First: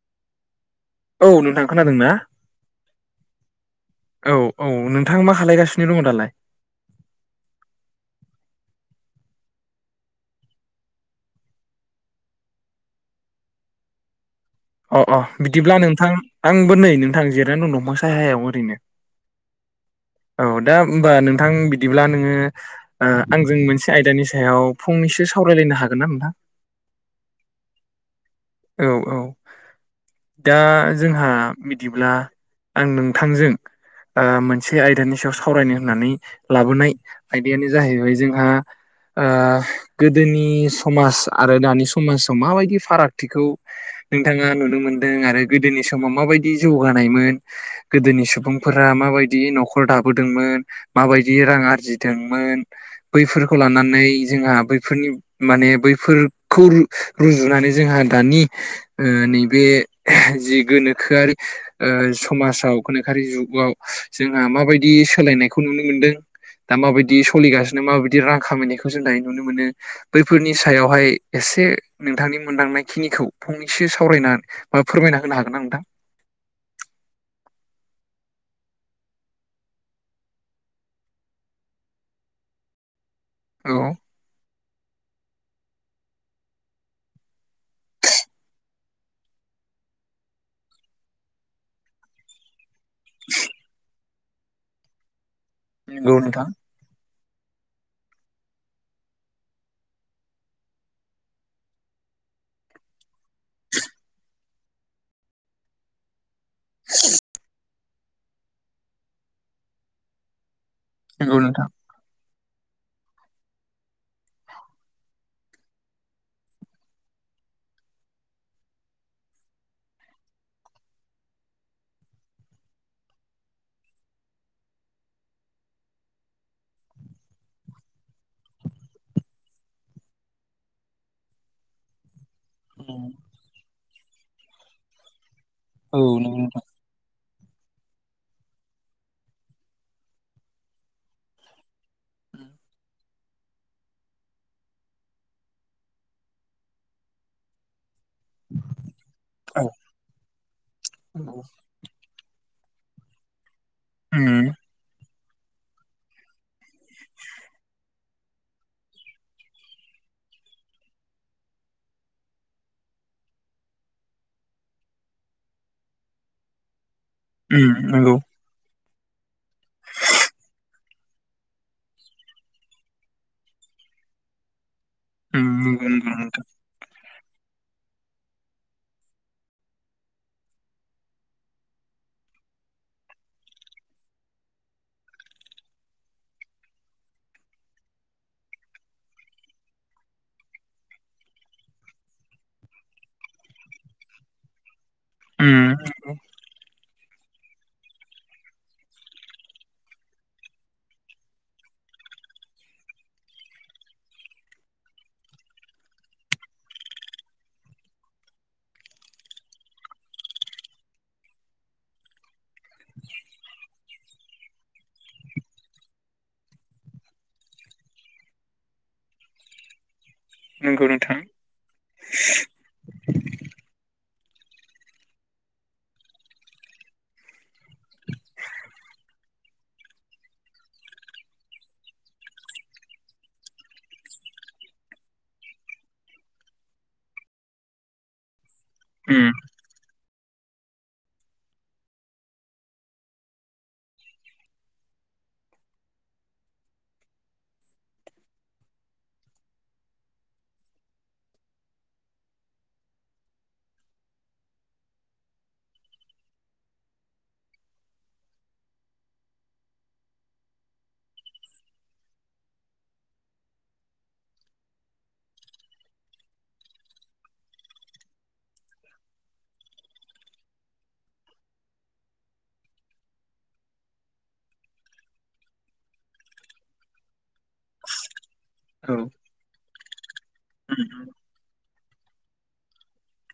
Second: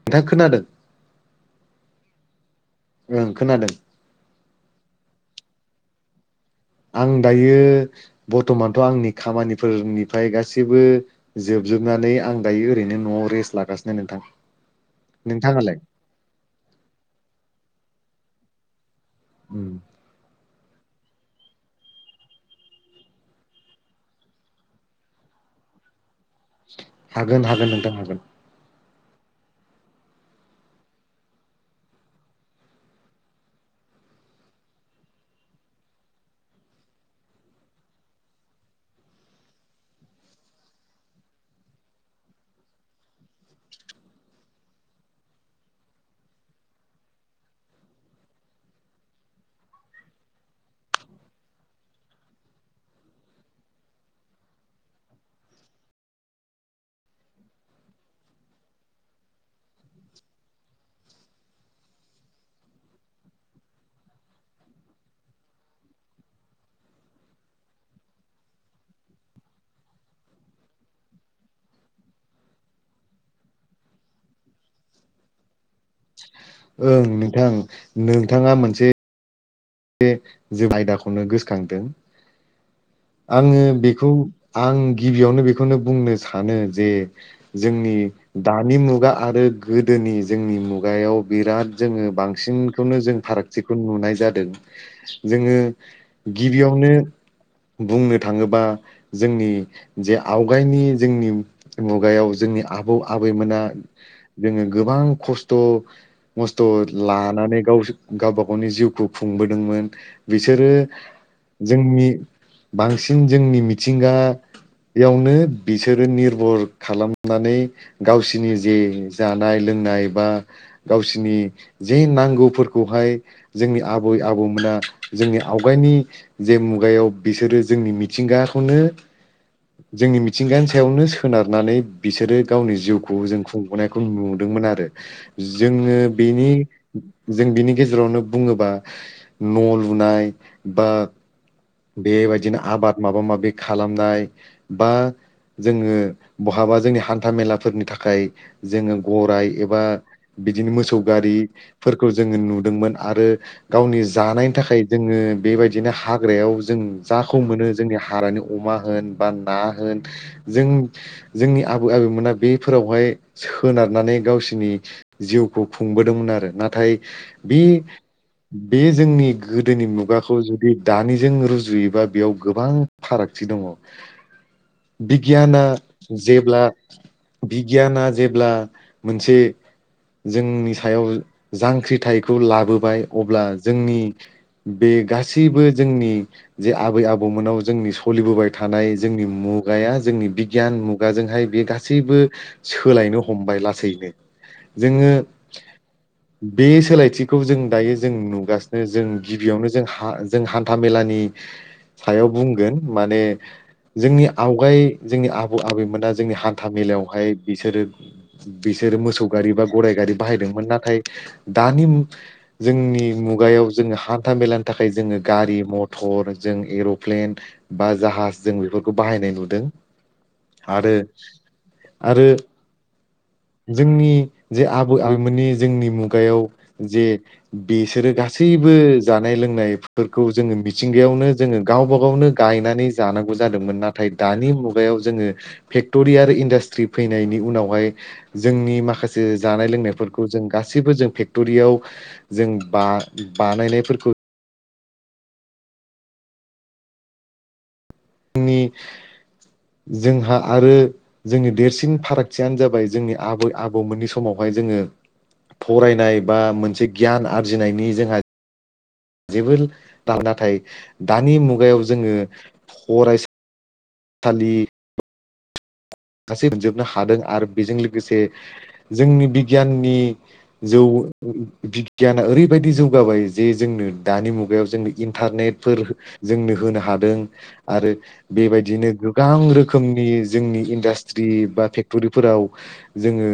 नोंथांङा खोनादों औ नोंथां खोनादों ना ओं खोनादों औ औ नोंथां मा खालगासिनो सिनो दङ दालाय आं दायो बरथमानथ' आंनि खामानिफोरनिफ्राय गासैबो जोबजोबनानै आं दायो ओरैनो न'आव रेस्ट लागासिनो नोंथां अ अ बिदिब्ला नोंथाङालाय नोंथां आंबो नै नोंथां जिरायनानै दंफां साहायाव [inaudible] उम औ दा ओमबा नोंथां बिदिब्ला नोङो आंजों मोनसे आयदानि सायाव फंनैसो सावरायलायनो हागोन ना नोंथां हागोन हागोन नोंथां हागोन औ औ दा जोंहा बिदिब्ला आं नोंथांजों मोनसे आयदानि सायाव सावरायनो होननानै लाबोनाय आयदायानो जाहैबाय जोंहा गोदोनि समाज आरो दानि समाजाव माबायदि फारागथिखौ नोंथाङा नुनो मोनदों आरो गोदोनि समाव माबायदि जौगानायमोन गोदोनि सुबुंफोरा माबायदि न'खर दाबोदोंमोन माबायदि रां आरजिदोंमोन बैफोरखौ लानानै जोंहा बैफोरनि माने बैफोरखौ रुजुनानै जोंहा दानि नैबे जि गोनोखोआरि समाजाव गोनोखोआरि जुगाव जोंहा माबायदि सोलायनायखौ नुनो मोनदों दा माबायदि सलिगासिनो माबायदि रां खामायनायखौ जों दायो नुनो मोनो बैफोरनि सायावहाय एसे नोंथांनि मोनदांनाय खिनिखौ फंनैसे सावरायनानै बा फोरमायना होनो हागोन नोंथां? ओं नोंथां नोंथाङा मोनसे जोब आयदाखौनो गोसोखांदों। आङो औ बेखौ आं गिबियावनो बेखौनो बुंनो सानो जे जोंनि दानि मुगा आरो गोदोनि जोंनि मुगायाव बिराद जोङो बांसिन बेखौनो जों फारागथिखौ नुनाय जादों। दों। जोङो नंगौ नोंथां गिबियावनो बुंनो थाङोबा जोंनि जे आवगायनि जोंनि मुगायाव जोंनि आबौ आबैमोना जोङो गोबां खस्थ' मस्थ' लानानै गावस गावबा गावनि जिउखौ खु खुंबोदोंमोन। बिसोरो नंगौ नोंथां जोंनि बांसिन जोंनि मिथिंगायावनो बिसोरो निर्भर खालामनानै गावसिनि जे जानाय लोंनाय बा गावसिनि जे नांगौफोरखौहाय जोंनि आब आबै आबौमोना जोंनि आवगायनि जे मुगायाव बिसोरो जोंनि मिथिंगाखौनो जोंनि मिथिंगानि सायावनो सोनारनानै बिसोरो गावनि उम, जिउखौ जों खुंबोनाय नुदोंमोन आरो। जोङो औ नंगौ बेनि नोंथां जों बिनि गेजेरावनो बुङोबा न' लुनाय बा उम, बेबायदिनो आबाद माबा माबि खालामनाय बा जोङो बहाबा जोंनि हान्था मेलाफोरनि थाख खाय जोङो गराय औ एबा बिदिनो मोसौ नंगौ गारिफोरखौ जोङो नु दोंमोन आरो गावनि उम जानायनि थाखाय जोङो बेबायदिनो हा ग्रायाव जों जाखौ मोनो जोंनि हाग्रानि अमा होन बा ना होन जों जोंनि आबै आबौमोना बेफोरावहाय सोनारनानै गावसोरनि जिउखौ खुंबोदोंमोन आरो। नाथाय बे उम नंगौ बे जोंनि गोदोनि मुगाखौ जुदि दानिजों रुजुयोबा बेयाव गोबां फारागथि दङ। उम बिगियाना नंगौ नंगौ नोंथां जेब्ला बिगियाना जेब्ला मोनसे जोंनि सायाव जांख्रिथायखौ लाबोबाय अब्ला जोंनि बे गासैबो जोंनि जे आबै आबौमोनाव जोंनि सोलिबोबाय थानाय जोंनि मुगाया जोंनि बिगियान मुगाजोंहाय बे गासैबो सोलायनो हमबाय लासैनो। जोङो उम नंगौ बे सोलाय खौ जों दायो जों नुगासिनो जों गिबियावनो जों हा हान्था मेलानि सायाव बुंगोन माने जोंनि आवगाय जोंनि आबौ आबैमोना जोंनि हान्था मेलायावहाय बिसोरो बिसोरो मोसौ गारि बा गराइ गारि बाहायदोंमोन नाथाय दानि जोंनि मुगायाव जोङो हान्था मेलानि थाखाय जोङो गारि मथर जों एर'प्लेन बा जाहाज जों बेफोरखौ बाहायनाय नुदों। नंगौ आरो नोंथां आरो जोंनि जे आबै आबौमोननि जोंनि मुगायाव जे बिसोरो गासैबो जानाय लोंनाय फोरखौ जोङो मिथिंगायावनो जोङो गावबा गावनो गायनानै जानांगौ जादोंमोन नाथाय दानि मुगायाव जोङो फेक्ट'रि आरो इन्डास्ट्रि फैनायनि उनावहाय जोंनि माखासे उम जानाय लोंनायफोर जों गासैबो जों फेक्ट'रियाव जों बा बानायनायफोरखौ जोंनि जोंहा आरो जोंनि देरसिन फारागथियानो जाबाय जोंनि आबै आबौमोननि समावहाय जोङो फरायनाय बा मोनसे गियान आरजिनायनि जोंहा जेबो दा नाथाय दानि मुगायाव जोङो फरायसा सालि गासै‌ मोनजोबनो हादों आरो बेजों लोगोसे जोंनि बिगियाननि जौ बिगियाना ओरैबायदि जौगाबाय जे जोंनो दानि मुगायाव जोंनो इन्टारनेटफोर जोंनो होनो हादों आरो बेबायदिनो औ गोबां रोखोम रोखोमनि जों उम, इन्डास्ट्री बा फेक क्टरिफोराव जोङो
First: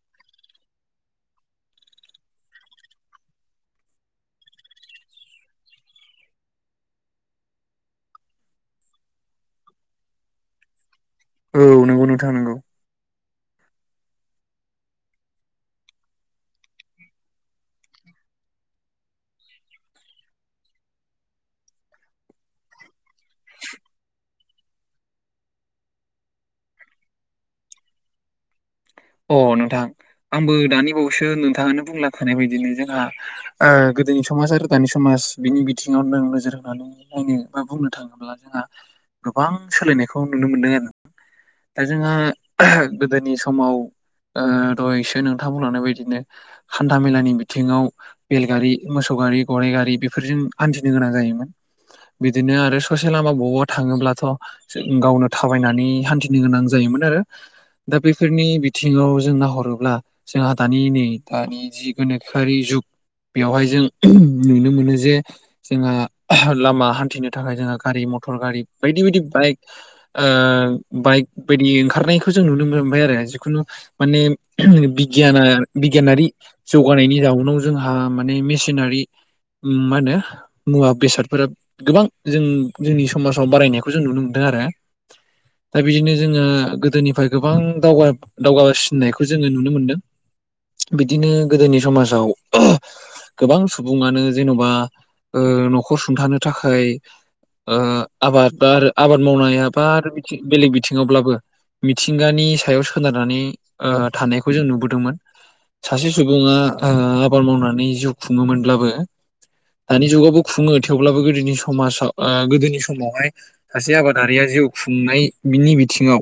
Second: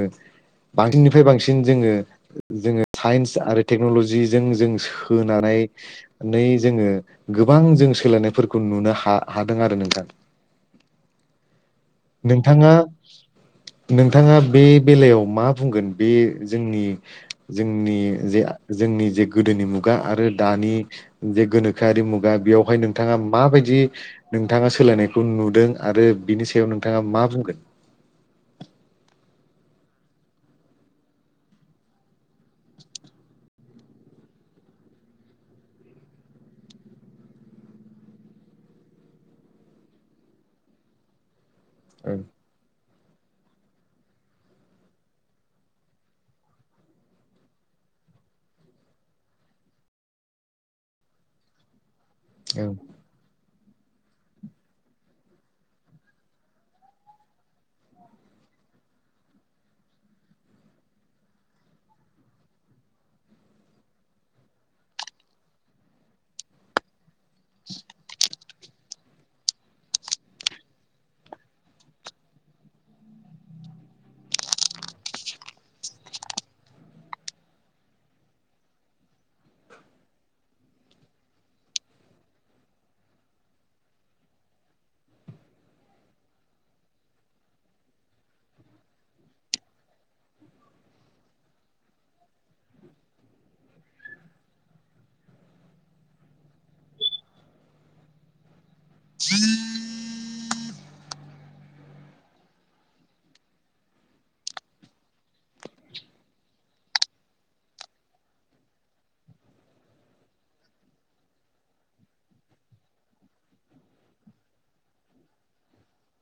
बांसिननिफ्राय बांसिन जोङो जोङो साइन्स आरो टेक्न'लजिजों जों सोनानै जोङो गोबां जों सोलायनायफोरखौ नुनो हा हादों आरो नोंथां औ नोंगौ नोंथां नोंगौ नोंथाङा नोंथाङा बे बेलायाव मा बुंगोन बे जोंनि जोंनि जे जोंनि जे गोदोनि मुगा आरो दानि जे गोनोखोआरि मुगा बेयावहाय नोंथाङा माबायदि नोंथाङा सोलायनायखौ नुदों आरो बिनि सायाव नों आ मा बुंगोन अ नोंथां आंबो दानि बावैसो नोंथाङानो बुंलांखानाय बादिनो जोंहा ओ गोदोनि समाज आरो दानि समाज बिनि बिथिङाव नों नोजोर होनानै नायनो बा बुंनो थाङोब्ला जोंहा गोबां सोलायनायखौ नुनो मोनदों आरो दा जोङो ओं गोदोनि समाव ओ दहायसो नोंथांमोनानो बेदिनो हान्था मेलानि बिथिङाव बेलगारि मोसौ गारि गराइगारि बेफोरजों हान्थिनो गोनां जायोमोन बिदिनो ओं आरो ससेे लामा बु थाङोब्लाथ' गावनो थाबायनानै हान्थिनो गोनां जायोमोन आरो दा बेफोरनि आथिङाव जों नाहरोब्ला जोंहा दानि नै दानि जि गोनोखोआरि जुग बेवहाय जों नुनो मोनो जे जोंहा लामा हान्थिनो नि थाखाय जोङो गारि मटर गारि बायदि बायदि बाइक ओ बाइक बायदि ओंखारनायखौ जों नुनो मोनबाय आरो जिखुनु माने बिगियाना बिगियानारि जौगानायनि जाउनाव जोंहा माने मेसिनारि ओम मा होनो मुवा बेसादफोरा गोबां जों जोंनि समाजाव बारायनायखौ जों नुनो मोनदों आरो दा बिदिनो जोङो गोदोनिफ्राय गोबां दावगा दावगाबोसिननायखौ जोङो नुनो मोनदों बिदिनो गोदोनि समाजाव गोबां सुबुङानो जेन'बा ओ न'खर सुंथानो थाखाय आबाद बा आबाद मावनो हाबा आरो बेलेग बिथिङावब्लाबो मिथिंगानि सायाव सोनारनानै थानायखौ जों नुबोदोंमोन सासे सुबुङा आबाद मावनानै जिउ खुङोमोनब्लाबो दानि जुगावबो खुङो थेवब्लाबो गोदोनि समाजाव गोदोनि समावहाय सासे आबादारिया जिउ खुंनायनि बिथिङाव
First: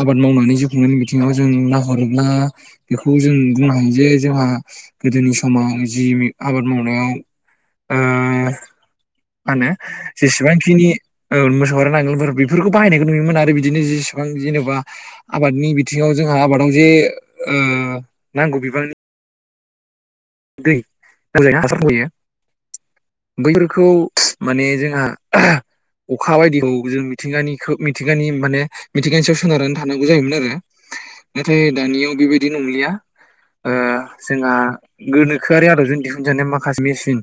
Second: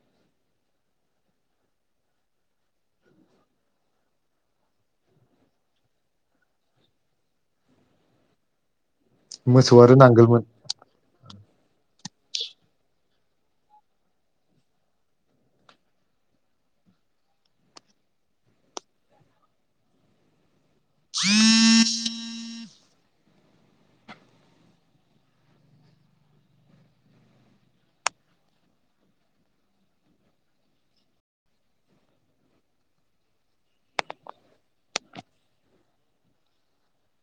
आबाद मावनानै जिउ नि बिथिङाव जों नाहरोब्ला बेखौ जों बुंनो हायो जे जोंहा गोदोनि समाव जि आबाद मावनायाव ओ मा होनो मोसौ आरो नांगोलमोन जेसेबांखिनि औ मोसौ आरो नांगोल बेफोरखौ बाहायनायखौ नुयोमोन आरो बिदिनो जेसेबां जेनेबा आबादनि बिथिङाव जोंहा आबादाव जे ओ नांगौ बिबांनि दै हासार होयो बैफोरखौ माने जोंहा अखा बायदिखौ जों मिथिंगानि मिथिंगानि माने मिथिंगानि सायाव सोनारनानै थानांगौ जायोमोन आरो नाथाय दानियाव बेबायदि नंलिया जोंहा गोनोखोआरि आदबजों दिहुनजानाय माखासे मेसिन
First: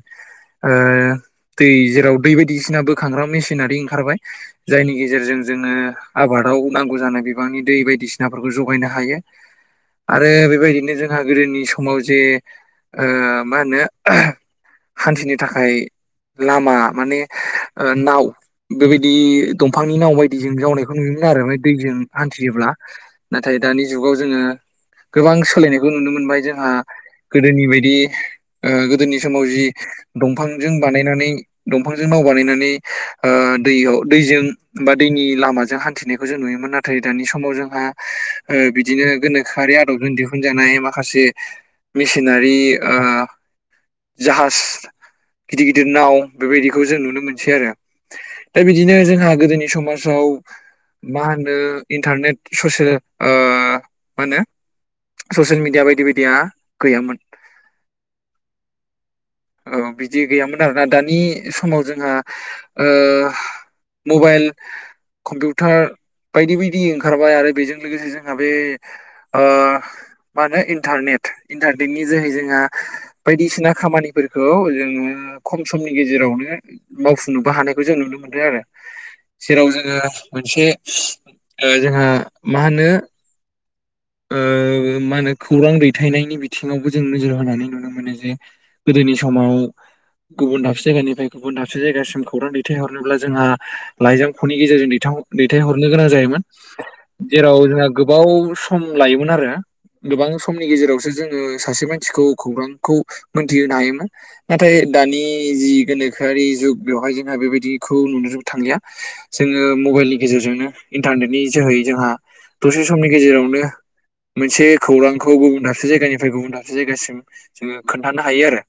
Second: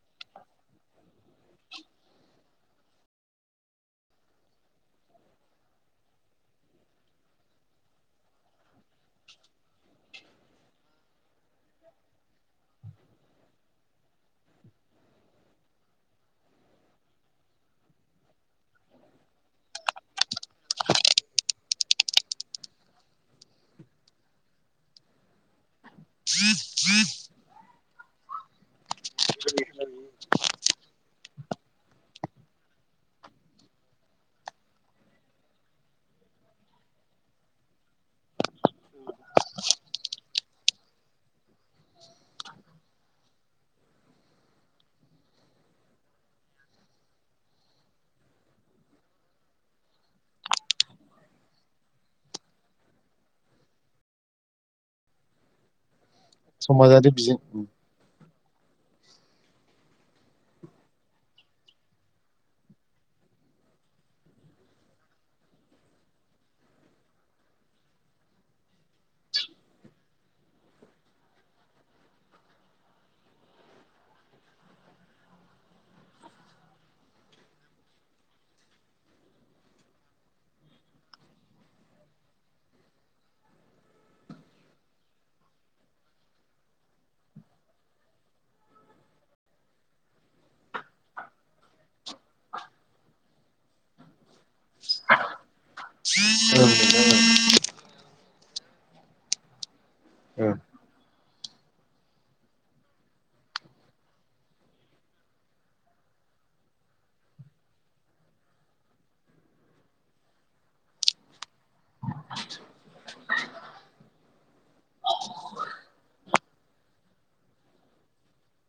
दै जेराव दै बायदिसिना बोखांग्रा मेसिनारि ओंखारबाय जायनि गेजेरजों जोङो आबादाव नांगौ जानाय बिबांनि दै बायदिसिनाफोरखौ जगायनो हायो आरो बेबायदिनो जोंहा गोदोनि समाव जे ओ मा होनो हान्थिनो थाखाय लामा माने नाव बेबायदि दंफांनि नाव बायदिजों जावनायखौ नुनो मोनो आरो दैजों हान्थियोब्ला नाथाय दानि जुगाव जोङो गोबां सोलायनायखौ नुनो मोनबाय जोंहा गोदोनि बायदि गोदोनि समाव जि दंफांजों बानायनानै दंफांजों नाव बानायनानै दैयाव दैजों बा दैनि लामाजों हान्थिनायखौ जों नुयोमोन नाथाय दानि समाव जोंहा बिदिनो गोनोखोआरि आदबजों दिहुनजानाय माखासे मेसिनारि ओ जाहाज गैयामोन समाजारि बिजिं औ बिदि गैयामोन आरोना दानि समाव जोंहा मबाइल कम्पिउटार बायदि बायदि ओंखारबाय आरो बेजों लोगोसे जोंहा बे मा होनो इन्टारनेट इन्टारनेटनि जोहै जोंहा बायदिसिना खामानिफोरखौ जोङो खम समनि गेजेरावनो मावफुंनोबो हानायखौ जों नुनो मोनदों आरो जेराव जोङो मोनसे जोंहा मा होनो ओ मा होनो खौरां दैथायनायनि बिथिङावबो जों नोजोर होनानै नुनो मोनो जे गोदोनि समाव गुबुन दाबसे जायगानिफ्राय गुबुन दाबसे जायगासिम खौरां दैथायहरनोब्ला जोंहा लाइजामख'नि गेजेरजों दैथाव दैथायहरनो गोनां जायोमोन जेराव जोंहा गोबाव स सम लायोमोन आरो गोबां ओं समनि गेजेरावसो जोङो सासे मानसिखौ खौरांखौ मोनथिहोनो हायोमोन नाथाय दानि जि गोनोखोआरि जुग बेवहाय जोंहा बेबायदिखौ नुनो थांलिया जोङो मबाइलनि गेजेरजोंनो इन्टारनेटनि जोहै जोंहा दसे समनि गेजेरावनो मोनसे खौरांखौ गुबुन दाबसे जायगानिफ्राय गुबुन दाबसे जायगासिम जोङो खोन्थानो हायो आरो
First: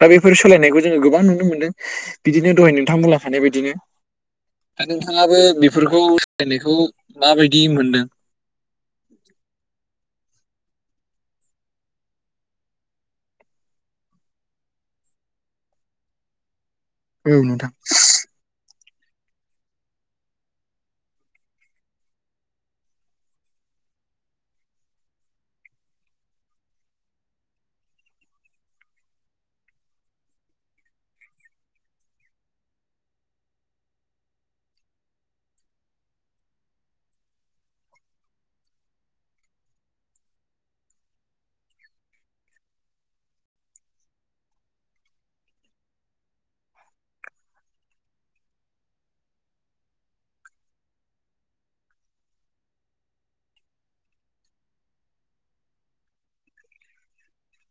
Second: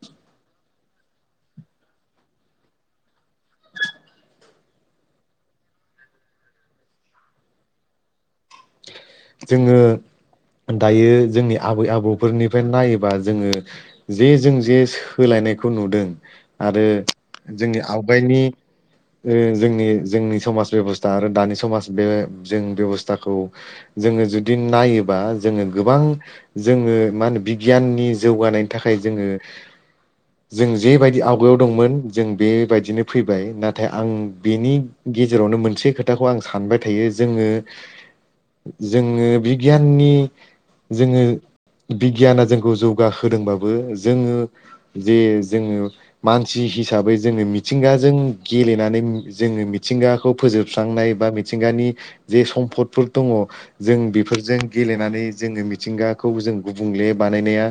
दा बेफोर सोलायनायखौ जोङो गोबां नुनो मोनदों बिदिनो दहाय नोंथां बुंलांखानाय बायदिनो दा नोंथाङाबो बेफोरखौ सोलायनायखौ माबायदि मोनदों? जोङो दायो जोंनि आबै आबौफोरनिफ्राय नायोबा जोङो जे जों जे सोलायनायखौ नुदों आरो औ नोंथां जोंनि आवगायनि ओ जोंनि जोंनि समाज बेब'स्था आरो दानि समाज बे जों बेब'स्थाखौ जोङो जुदि नायोबा जोङो गोबां जोङो मा होनो बिगियाननि जौगानायनि थाखाय जोङो जों जेबायदि आवगायाव दंमोन जों बेबायदिनो फैबाय नाथाय आं बेनि गेजेरावनो मोनसे खोथाखौ आं सानबाय थायो जोङो जोङो बिगियाननि जोङो बिगियाना जोंखौ जौगाहोदोंबाबो जोङो जे जोङो मानसि हिसाबै जोङो मिथिंगाजों गेलेनानै उम जोङो मिथिंगाखौ फोजोबस्रांनाय बा मिथिंगानि जे सम्फदफोर दङ जों बेफोरजों गेलेनानै जोङो मिथिंगाखौ जों गुबुंले बानायनाया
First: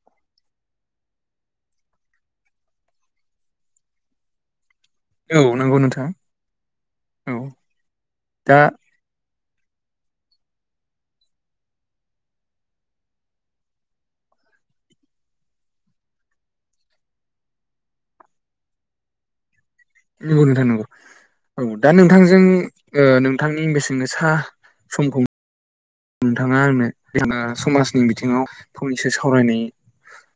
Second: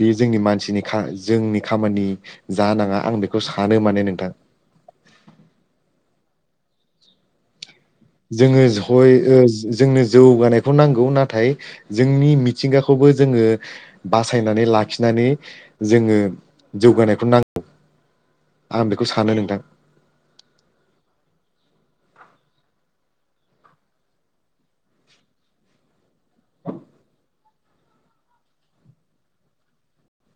बे जोंनि मानसिनि खा जोंनि खामानि जानाङा आं बेखौ सानो माने नोंथां। औ नंगौ नोंथां औ दा जोङोस हय ओ जो जोंनोस जौगानायखौ नांगौ नाथाय जोंनि मिथिंगाखौबो जोङो बासायनानै लाखिनानै जोङो जौगानायखौ नांगौ आं बेखौ सानो नोंथां। नंगौ नोंथां नंगौ औ दा नोंथांजों ओ नोंथांनि बेेसेन गोसा समखौ नोंथाङा आंनो बे सानना समाजनि बिथिङाव फंनैसो सावरायनाय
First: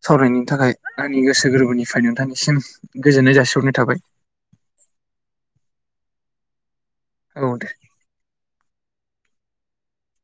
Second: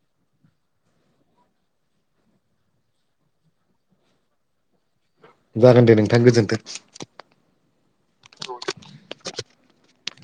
सावरायनायनि थाखाय आंनि गोसो गोरबोनिफ्राय नोंथांनिसिम गोजोननाय जासिहरनाय थाबाय। जागोन दे नोंथां गोजोनथों। औ दे